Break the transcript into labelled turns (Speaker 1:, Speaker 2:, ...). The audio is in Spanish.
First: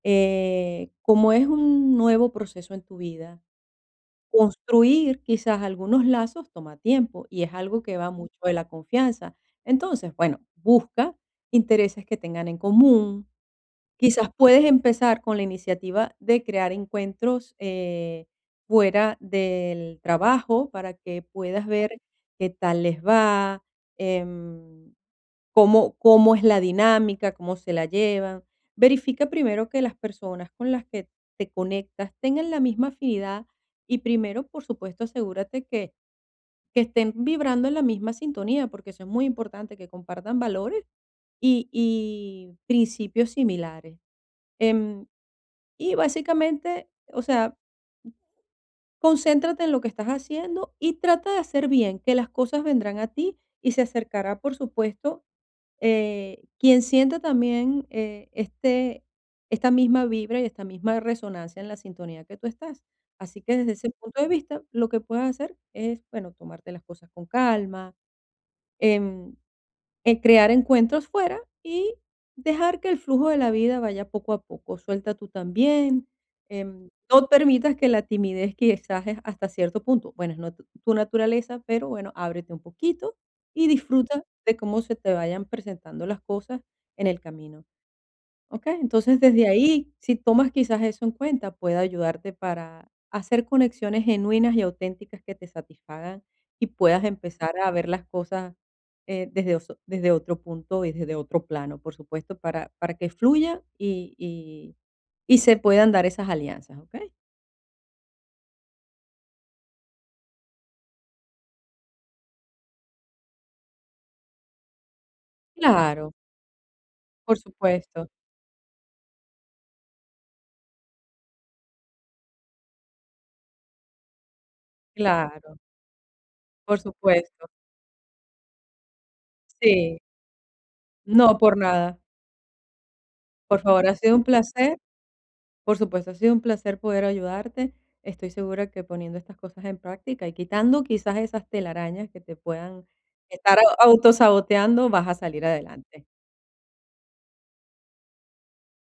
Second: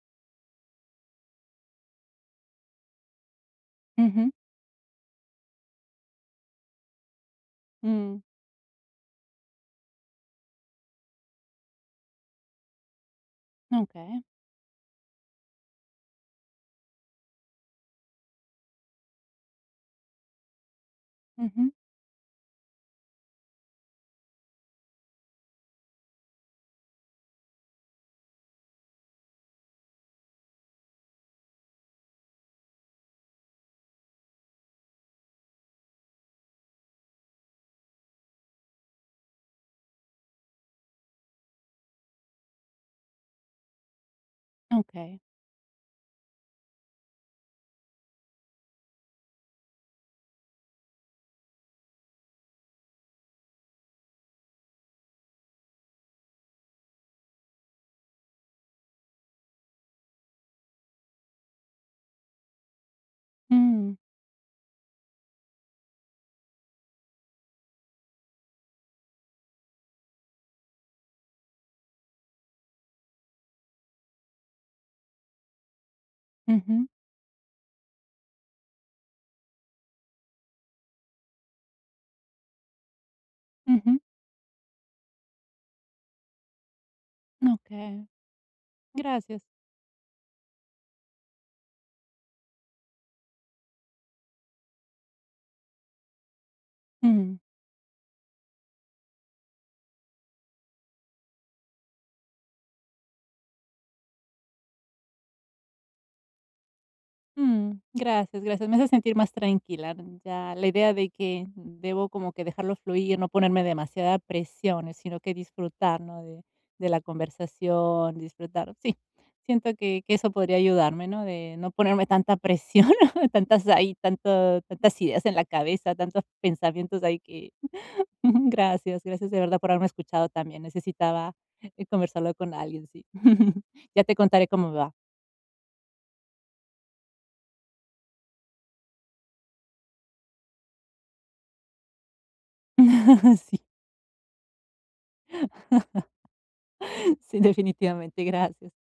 Speaker 1: Eh, como es un nuevo proceso en tu vida,
Speaker 2: Ujú.
Speaker 1: construir quizás algunos lazos toma tiempo y es algo que va
Speaker 2: Mm.
Speaker 1: mucho de la confianza. Entonces, bueno, busca intereses que tengan en común.
Speaker 2: Okey.
Speaker 1: Quizás puedes empezar con la iniciativa de crear encuentros, eh, fuera del trabajo para que puedas
Speaker 2: Ujú.
Speaker 1: ver qué tal les va, em, cómo cómo es la dinámica, cómo se la llevan. Verifica primero que las personas con las que te conectas tengan la misma afinidad y primero, por supuesto, asegúrate que que estén vibrando en la misma sintonía, porque eso es muy importante, que compartan valores y y principios similares. Em,
Speaker 2: Okey.
Speaker 1: y básicamente, o sea concéntrate en lo que estás haciendo y trata de hacer bien. Que las cosas vendrán a ti y se acercará, por supuesto, eh, quien sienta también, eh, este esta misma vibra y esta misma resonancia en la sintonía que tú estás. Así que, desde ese
Speaker 2: Mm.
Speaker 1: punto de vista, lo que puedes hacer es, bueno, tomarte las cosas con calma, em, eh, crear encuentros fuera y dejar que el flujo de la vida vaya poco a poco. Suelta tú también.
Speaker 2: Ujú.
Speaker 1: Em, no permitas que la timidez, quizá es hasta cierto punto, bueno, es no tu tu naturaleza, pero bueno, ábrete un poquito y
Speaker 2: Ujú.
Speaker 1: disfruta de cómo se te vayan presentando las cosas en el camino,
Speaker 2: Okey.
Speaker 1: ¿okey? Entonces,
Speaker 2: Gracias.
Speaker 1: desde ahí, si tomas quizás eso en cuenta, puede ayudarte para hacer conexiones genuinas y auténticas que te satisfagan y puedas
Speaker 2: Mm.
Speaker 1: empezar a ver las cosas, eh, desde oso desde otro punto y desde otro plano, por supuesto, para para que fluya y y y se puedan dar esas alianzas, ¿okey?
Speaker 2: Mm. Gracias, gracias, me haces sentir más tranquila, mm. Ya, la idea de que debo como que dejarlo fluir, no ponerme demasiada presiones, sino que disfrutar,
Speaker 1: Claro.
Speaker 2: ¿no?, de de la
Speaker 1: Por supuesto.
Speaker 2: conversación, disfrutar Sí, siento que que eso podría ayudarme, ¿no?, de no ponerme tanta presión, tantas, ahí, tanto tantas ideas en la
Speaker 1: Claro.
Speaker 2: cabeza, tantos
Speaker 1: Por
Speaker 2: pensamientos ahí
Speaker 1: supuesto.
Speaker 2: que Ujú, gracias, gracias, de verdad, por haberme
Speaker 1: Sí.
Speaker 2: escuchado también. Necesitaba,
Speaker 1: No, por
Speaker 2: eh,
Speaker 1: nada.
Speaker 2: conversarlo con alguien, sí.
Speaker 1: Por favor, ha
Speaker 2: Ya
Speaker 1: sido
Speaker 2: te
Speaker 1: un
Speaker 2: contaré cómo me
Speaker 1: placer
Speaker 2: va.
Speaker 1: por supuesto, ha sido un placer poder ayudarte. Estoy segura que poniendo estas cosas en práctica y quitando quizás esas telarañas que te puedan
Speaker 2: Sí.
Speaker 1: estar au autosaboteando, vas a salir adelante.
Speaker 2: Sí, definitivamente. Gracias.